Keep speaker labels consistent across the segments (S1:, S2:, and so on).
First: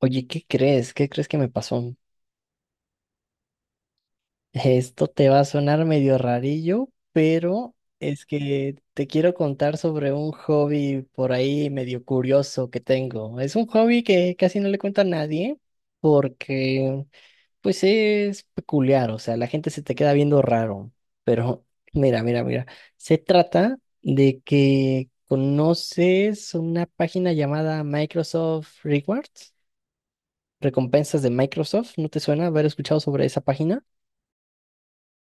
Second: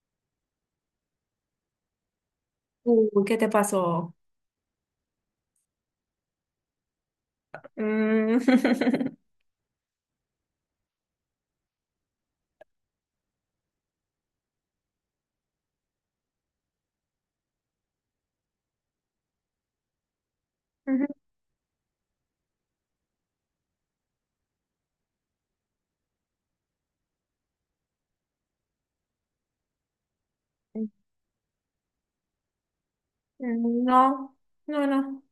S1: Oye, ¿qué crees? ¿Qué crees que me pasó?
S2: Uy, ¿qué te pasó?
S1: Esto te va a sonar medio rarillo, pero es
S2: Mm,
S1: que te quiero contar sobre un hobby por ahí medio curioso que tengo. Es un hobby que casi no le cuento a nadie porque pues es peculiar, o sea, la gente se te queda viendo raro,
S2: ujú.
S1: pero mira, mira, mira. Se trata de que conoces una página llamada Microsoft Rewards. Recompensas de Microsoft, ¿no te suena haber escuchado sobre esa página?
S2: No, no, no.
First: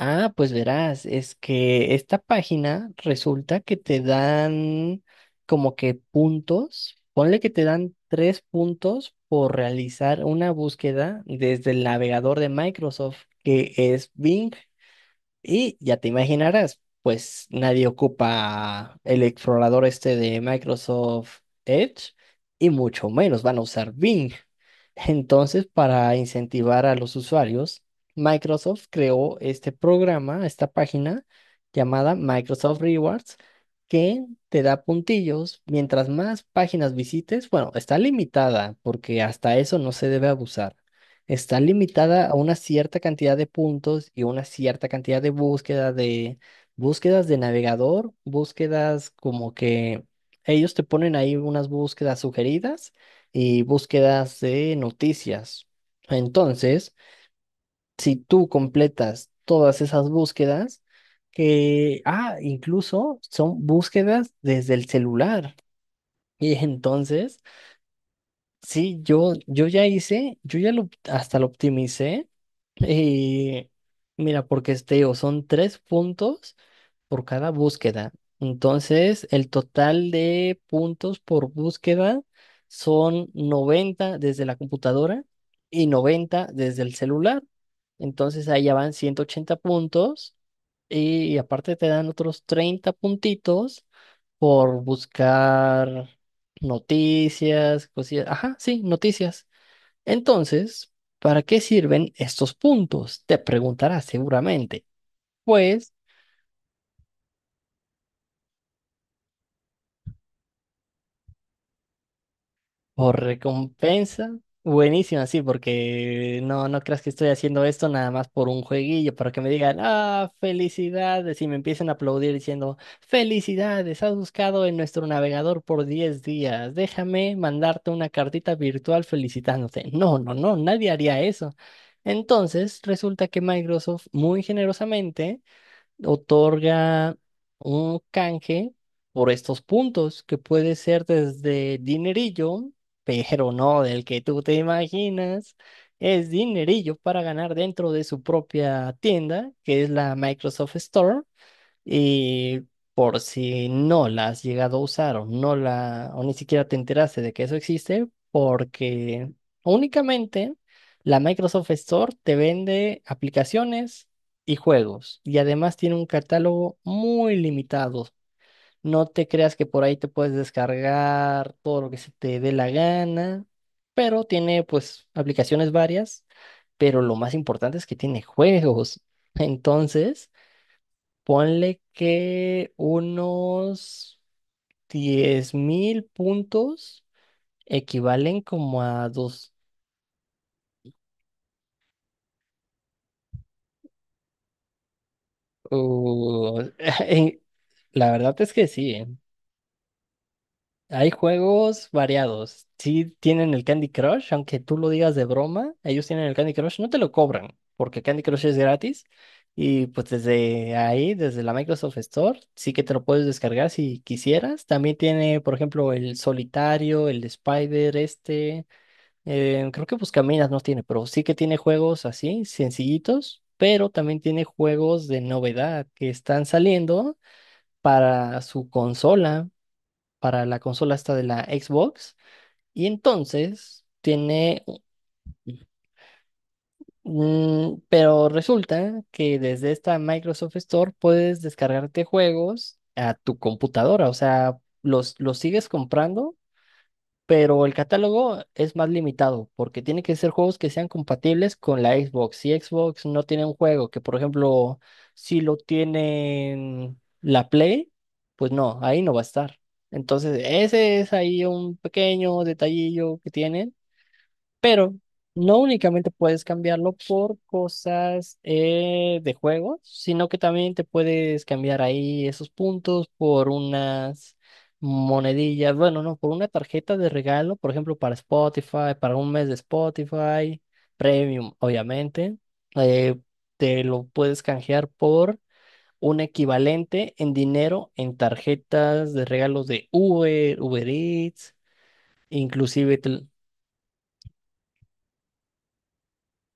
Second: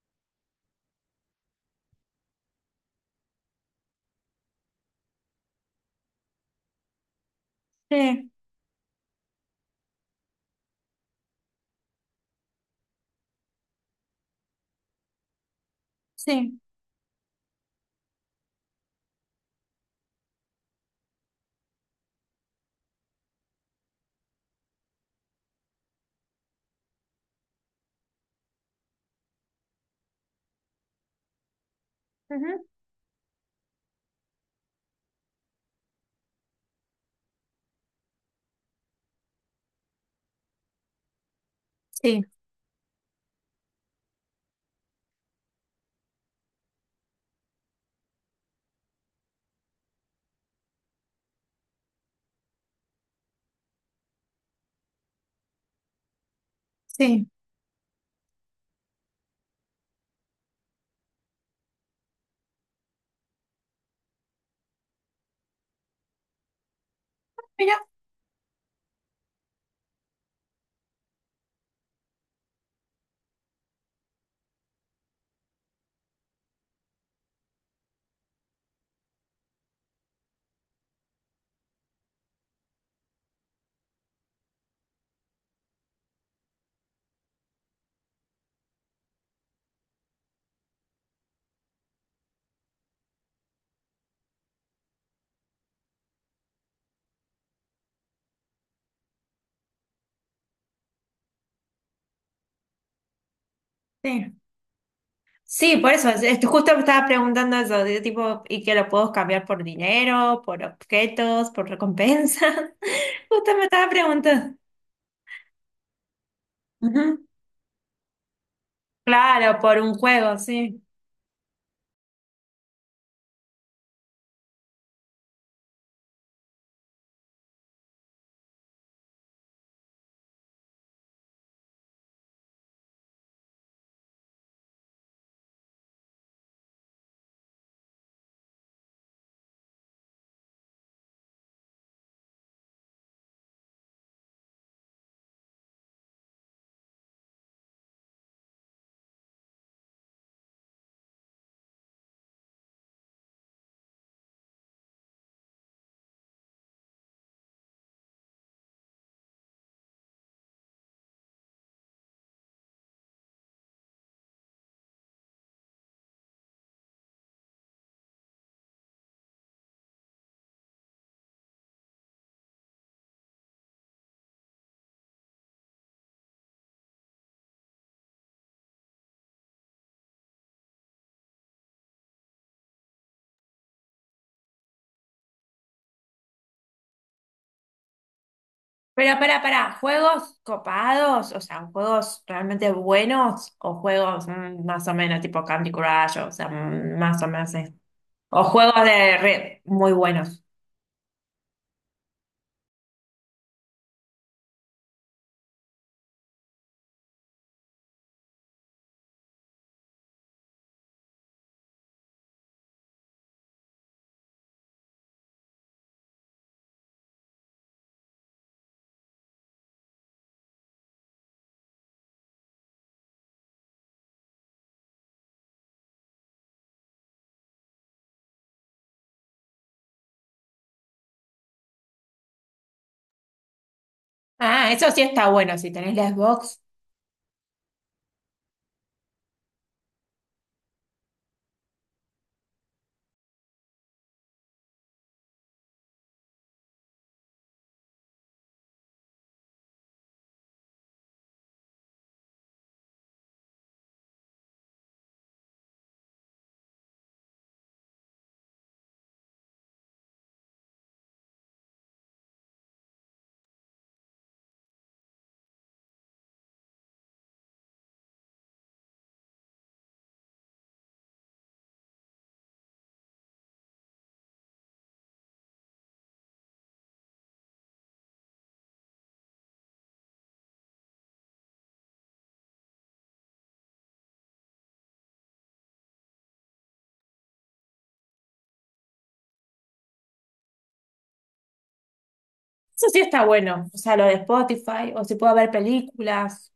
S1: Ah, pues verás, es que esta página resulta que te dan como que puntos, ponle que te dan
S2: Sí,
S1: tres puntos por realizar una búsqueda desde el navegador de Microsoft, que es Bing. Y ya te
S2: sí.
S1: imaginarás, pues nadie ocupa el explorador este de Microsoft Edge y mucho menos van a usar Bing. Entonces, para incentivar a los usuarios, Microsoft creó este programa, esta página llamada
S2: Ujú,
S1: Microsoft Rewards, que te da puntillos. Mientras más páginas visites, bueno, está limitada porque hasta eso no se debe abusar. Está
S2: sí,
S1: limitada a una cierta cantidad de puntos y una cierta cantidad de búsqueda de búsquedas de navegador, búsquedas como que ellos te ponen ahí unas búsquedas sugeridas y búsquedas de noticias. Entonces,
S2: sí.
S1: si tú completas todas esas búsquedas, que, ah, incluso son búsquedas desde el celular. Y entonces,
S2: Mira,
S1: sí, yo hasta lo optimicé y mira, porque este, digo, son tres puntos por cada búsqueda. Entonces, el total de puntos por búsqueda son 90 desde la computadora y 90 desde el celular. Entonces, ahí ya van 180 puntos y aparte te dan otros 30 puntitos por buscar noticias, cosillas. Ajá, sí, noticias. Entonces, ¿para qué sirven estos puntos? Te preguntarás
S2: sí.
S1: seguramente.
S2: Sí, por
S1: Pues,
S2: eso, justo me estaba preguntando eso, de tipo, ¿y que lo puedo cambiar por dinero, por objetos, por recompensas?
S1: por
S2: Justo me estaba
S1: recompensa.
S2: preguntando.
S1: Buenísimo, sí, porque no, no creas que
S2: Ujú.
S1: estoy haciendo esto nada más por un jueguillo, para que me
S2: Claro, por
S1: digan,
S2: un
S1: ah,
S2: juego, sí.
S1: felicidades, y me empiecen a aplaudir diciendo, felicidades, has buscado en nuestro navegador por 10 días, déjame mandarte una cartita virtual felicitándote. No, no, no, nadie haría eso. Entonces, resulta que Microsoft muy generosamente otorga un canje por estos puntos, que puede ser desde dinerillo, pero no del que tú te imaginas. Es dinerillo para ganar dentro de su propia tienda, que es la Microsoft Store. Y por si no la has llegado a usar o no la, o ni siquiera te enteraste de que eso existe, porque únicamente la Microsoft Store te vende aplicaciones y juegos. Y además tiene un catálogo muy limitado. No te creas que por ahí te puedes descargar todo lo que se te dé la gana, pero tiene pues aplicaciones varias, pero lo más importante es que tiene juegos. Entonces... Ponle que unos 10.000 puntos equivalen como a
S2: Pero pará,
S1: dos.
S2: pará, ¿juegos copados? O sea, ¿juegos realmente buenos? ¿O juegos mm, más o menos tipo Candy Crush? O sea,
S1: uh,
S2: mm, más o
S1: en-
S2: menos.
S1: la verdad
S2: O
S1: es que
S2: juegos
S1: sí. ¿Eh?
S2: de red muy buenos.
S1: Hay juegos variados. Sí tienen el Candy Crush, aunque tú lo digas de broma, ellos tienen el Candy Crush, no te lo cobran, porque Candy Crush es gratis. Y pues desde ahí, desde la Microsoft Store, sí que te lo puedes descargar si quisieras. También tiene, por ejemplo, el Solitario, el Spider, este. Creo que Buscaminas no tiene, pero sí que tiene juegos así, sencillitos, pero también tiene juegos de novedad que están saliendo para su consola, para la consola esta de la Xbox. Y entonces tiene,
S2: Ah, eso sí está bueno, si tenés la Xbox.
S1: pero resulta que desde esta Microsoft Store puedes descargarte juegos a tu computadora, o sea, los sigues comprando pero el catálogo es más limitado porque tiene que ser juegos que sean compatibles con la Xbox. Si Xbox no tiene un juego que, por ejemplo, si lo tienen la Play, pues no, ahí no va a estar. Entonces, ese es ahí un pequeño detallillo que tienen pero no únicamente puedes cambiarlo por cosas de juegos, sino que también te puedes cambiar ahí esos puntos por unas monedillas, bueno, no, por una tarjeta de regalo, por ejemplo, para Spotify, para un mes de Spotify, Premium, obviamente, eh, te lo puedes canjear por un equivalente en dinero en tarjetas de regalos de Uber, Uber Eats.
S2: Eso
S1: Inclusive
S2: sí está
S1: te-
S2: bueno. O sea, lo de Spotify, o si puedo ver películas,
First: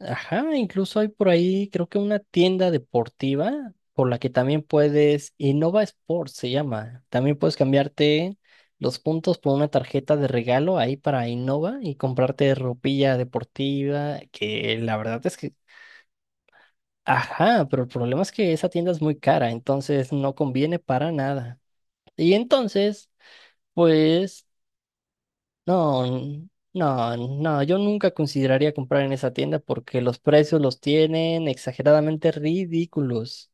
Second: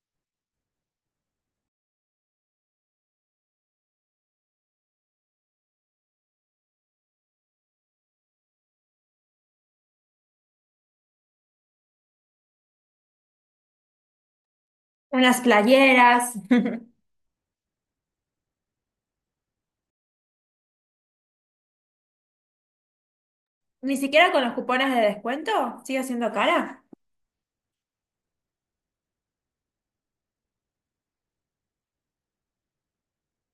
S1: Ajá, incluso hay por ahí, creo que una tienda deportiva por la que también puedes, Innova Sports se llama, también puedes cambiarte los puntos por una tarjeta de regalo ahí para Innova y comprarte ropilla deportiva, que la verdad es
S2: unas
S1: que,
S2: playeras.
S1: ajá, pero el problema es que esa tienda es muy cara, entonces no conviene para nada. Y entonces,
S2: Ni siquiera con
S1: pues...
S2: los cupones de descuento sigue
S1: No,
S2: siendo cara.
S1: no, no, yo nunca consideraría comprar en esa tienda porque los precios los tienen exageradamente ridículos.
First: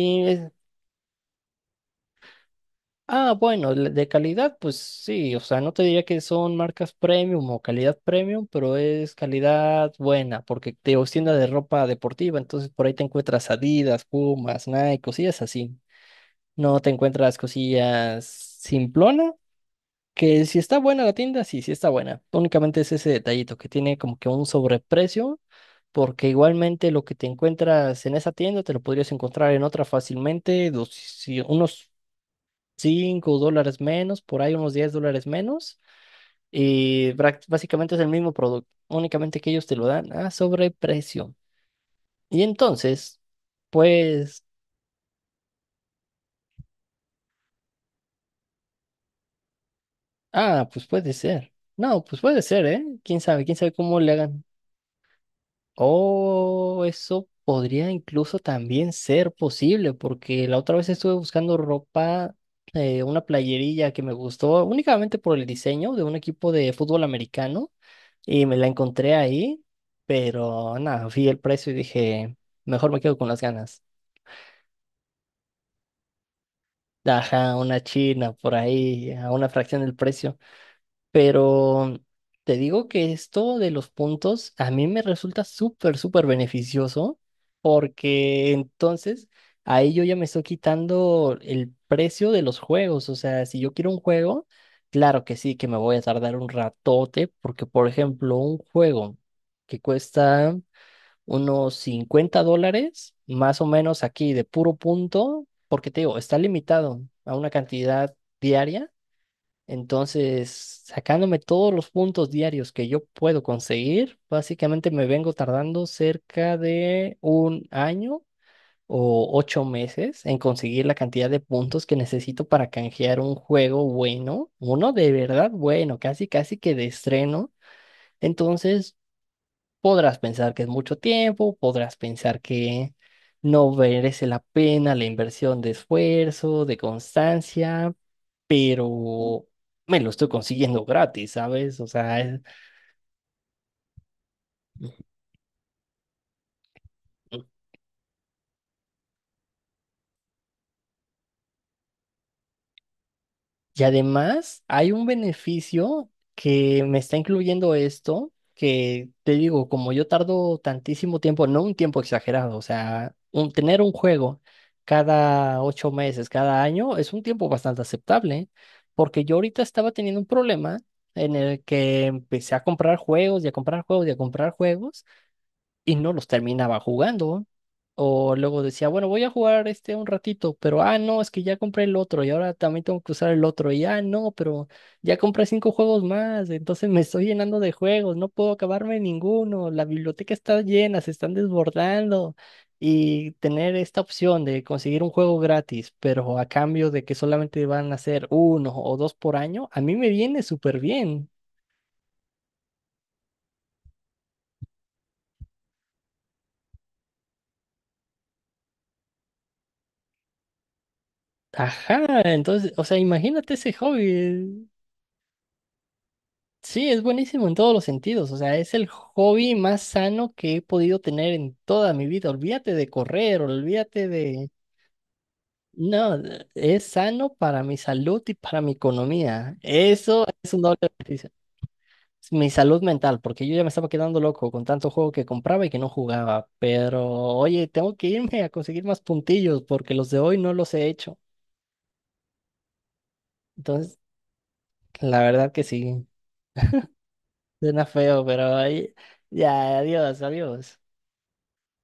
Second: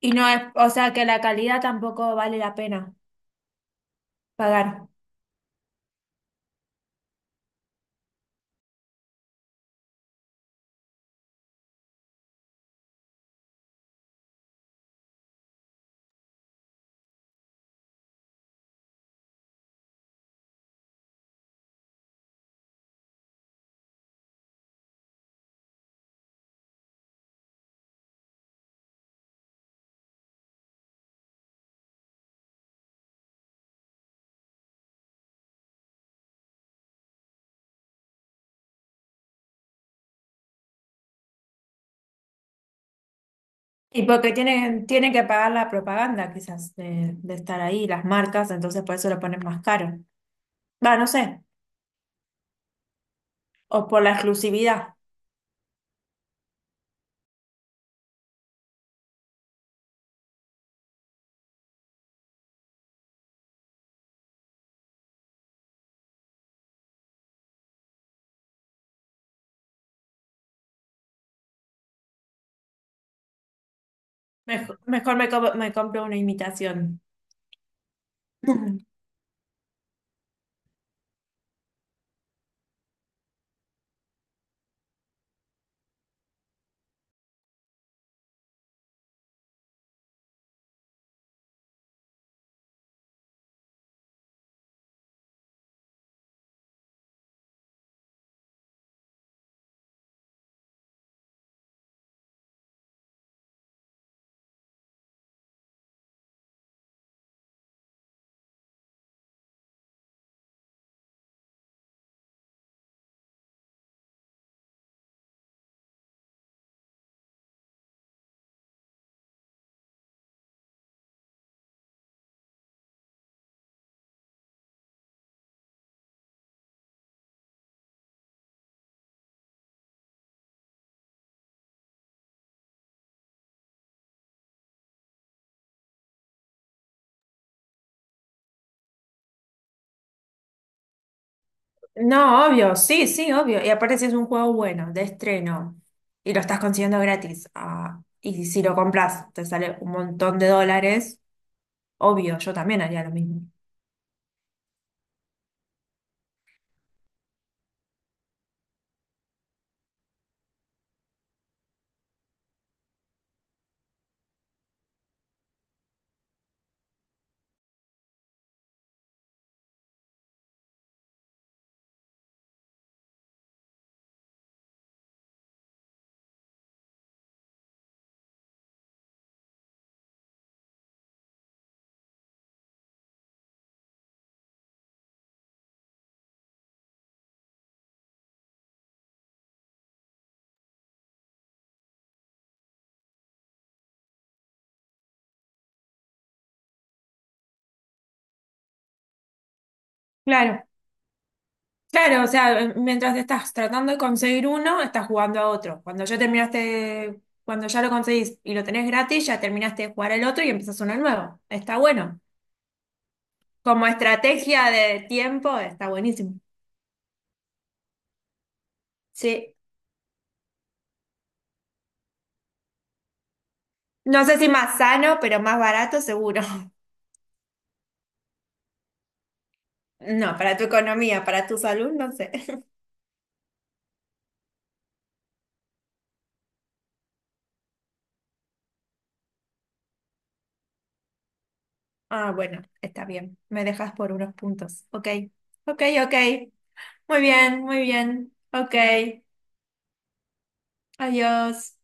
S2: Y no es, o sea, que la calidad tampoco vale la pena
S1: ah, bueno, de calidad, pues
S2: pagar.
S1: sí, o sea, no te diría que son marcas premium o calidad premium, pero es calidad buena porque te digo, es tienda de ropa deportiva, entonces por ahí te encuentras Adidas, Pumas, Nike, cosillas así. No te encuentras cosillas simplonas. Que si está buena la tienda, sí, sí está buena. Únicamente es ese detallito que tiene como que un sobreprecio, porque igualmente lo que te encuentras en esa tienda te lo podrías encontrar en otra fácilmente, unos 5 dólares menos, por ahí unos 10 dólares menos, y básicamente es el mismo producto, únicamente que ellos te lo dan a sobreprecio. Y entonces,
S2: Y porque
S1: pues,
S2: tienen, tienen que pagar la propaganda, quizás, de estar ahí, las marcas, entonces por eso lo ponen más caro.
S1: ah, pues
S2: Va, no
S1: puede
S2: sé.
S1: ser. No, pues puede ser, ¿eh? ¿Quién sabe? ¿Quién sabe
S2: O
S1: cómo
S2: por la
S1: le hagan?
S2: exclusividad.
S1: Oh, eso podría incluso también ser posible, porque la otra vez estuve buscando ropa, una playerilla que me gustó únicamente por el diseño de un equipo de fútbol americano y me la encontré ahí, pero nada, vi el precio y dije, mejor me quedo con las ganas.
S2: Mejor, me compro una imitación.
S1: Ajá, una china por ahí, a una fracción del precio. Pero te digo que esto de los puntos a mí me resulta súper, súper beneficioso porque entonces ahí yo ya me estoy quitando el precio de los juegos. O sea, si yo quiero un juego, claro que sí, que me voy a tardar un ratote porque, por ejemplo, un juego que cuesta unos 50 dólares, más o menos aquí de puro punto, porque te digo, está limitado a una cantidad diaria. Entonces, sacándome todos los puntos diarios que yo puedo conseguir, básicamente me vengo tardando cerca de un año o 8 meses en conseguir la cantidad de puntos que necesito para canjear un juego bueno, uno de verdad bueno, casi casi que de estreno. Entonces, podrás pensar que es mucho tiempo, podrás pensar que no merece la pena la inversión de esfuerzo, de constancia pero me lo estoy consiguiendo gratis, ¿sabes? O sea, es-
S2: No, obvio, sí, sí, obvio. Y aparte si es un juego bueno, de estreno, y lo estás consiguiendo gratis, ah, y si lo compras te sale un montón de dólares, obvio, yo también haría lo mismo.
S1: y además hay un beneficio que me está incluyendo esto, que te digo, como yo tardo tantísimo tiempo, no un tiempo exagerado, o sea, tener un juego cada 8 meses, cada año, es un tiempo bastante aceptable, porque yo ahorita estaba teniendo un problema en el que empecé a comprar juegos y a comprar juegos y a comprar juegos. Y no los terminaba jugando. O luego decía, bueno, voy a jugar este un ratito, pero ah, no, es que ya compré el otro y ahora también tengo que usar el otro. Y ah, no, pero ya compré cinco juegos más, entonces me estoy llenando de juegos, no puedo acabarme ninguno. La biblioteca está llena, se están desbordando. Y tener esta opción de conseguir un juego gratis, pero a cambio de que solamente van a ser uno o dos por año, a mí me viene
S2: Claro.
S1: súper bien.
S2: Claro, o sea, mientras estás tratando de conseguir uno, estás jugando a otro. Cuando ya terminaste, cuando ya lo conseguís y lo tenés gratis, ya terminaste de jugar al otro y empezás uno nuevo. Está bueno.
S1: Ajá, entonces, o sea, imagínate ese
S2: Como
S1: hobby.
S2: estrategia de tiempo, está buenísimo.
S1: Sí, es buenísimo en todos los sentidos. O sea, es el
S2: Sí.
S1: hobby más sano que he podido tener en toda mi vida. Olvídate de correr, olvídate
S2: No sé si
S1: de...
S2: más sano, pero más barato
S1: No,
S2: seguro.
S1: es sano para mi salud y para mi economía. Eso
S2: No,
S1: es
S2: para
S1: un
S2: tu
S1: doble
S2: economía,
S1: beneficio.
S2: para tu salud, no sé.
S1: Es mi salud mental, porque yo ya me estaba quedando loco con tanto juego que compraba y que no jugaba. Pero, oye, tengo que irme a conseguir más puntillos porque los de hoy no los he hecho.
S2: Ah, bueno, está bien. Me dejas
S1: Entonces,
S2: por unos puntos. Ok,
S1: la verdad que
S2: ok,
S1: sí,
S2: ok. Muy bien, muy
S1: suena feo,
S2: bien.
S1: pero
S2: Ok.
S1: ahí... Ya, adiós, adiós.
S2: Adiós.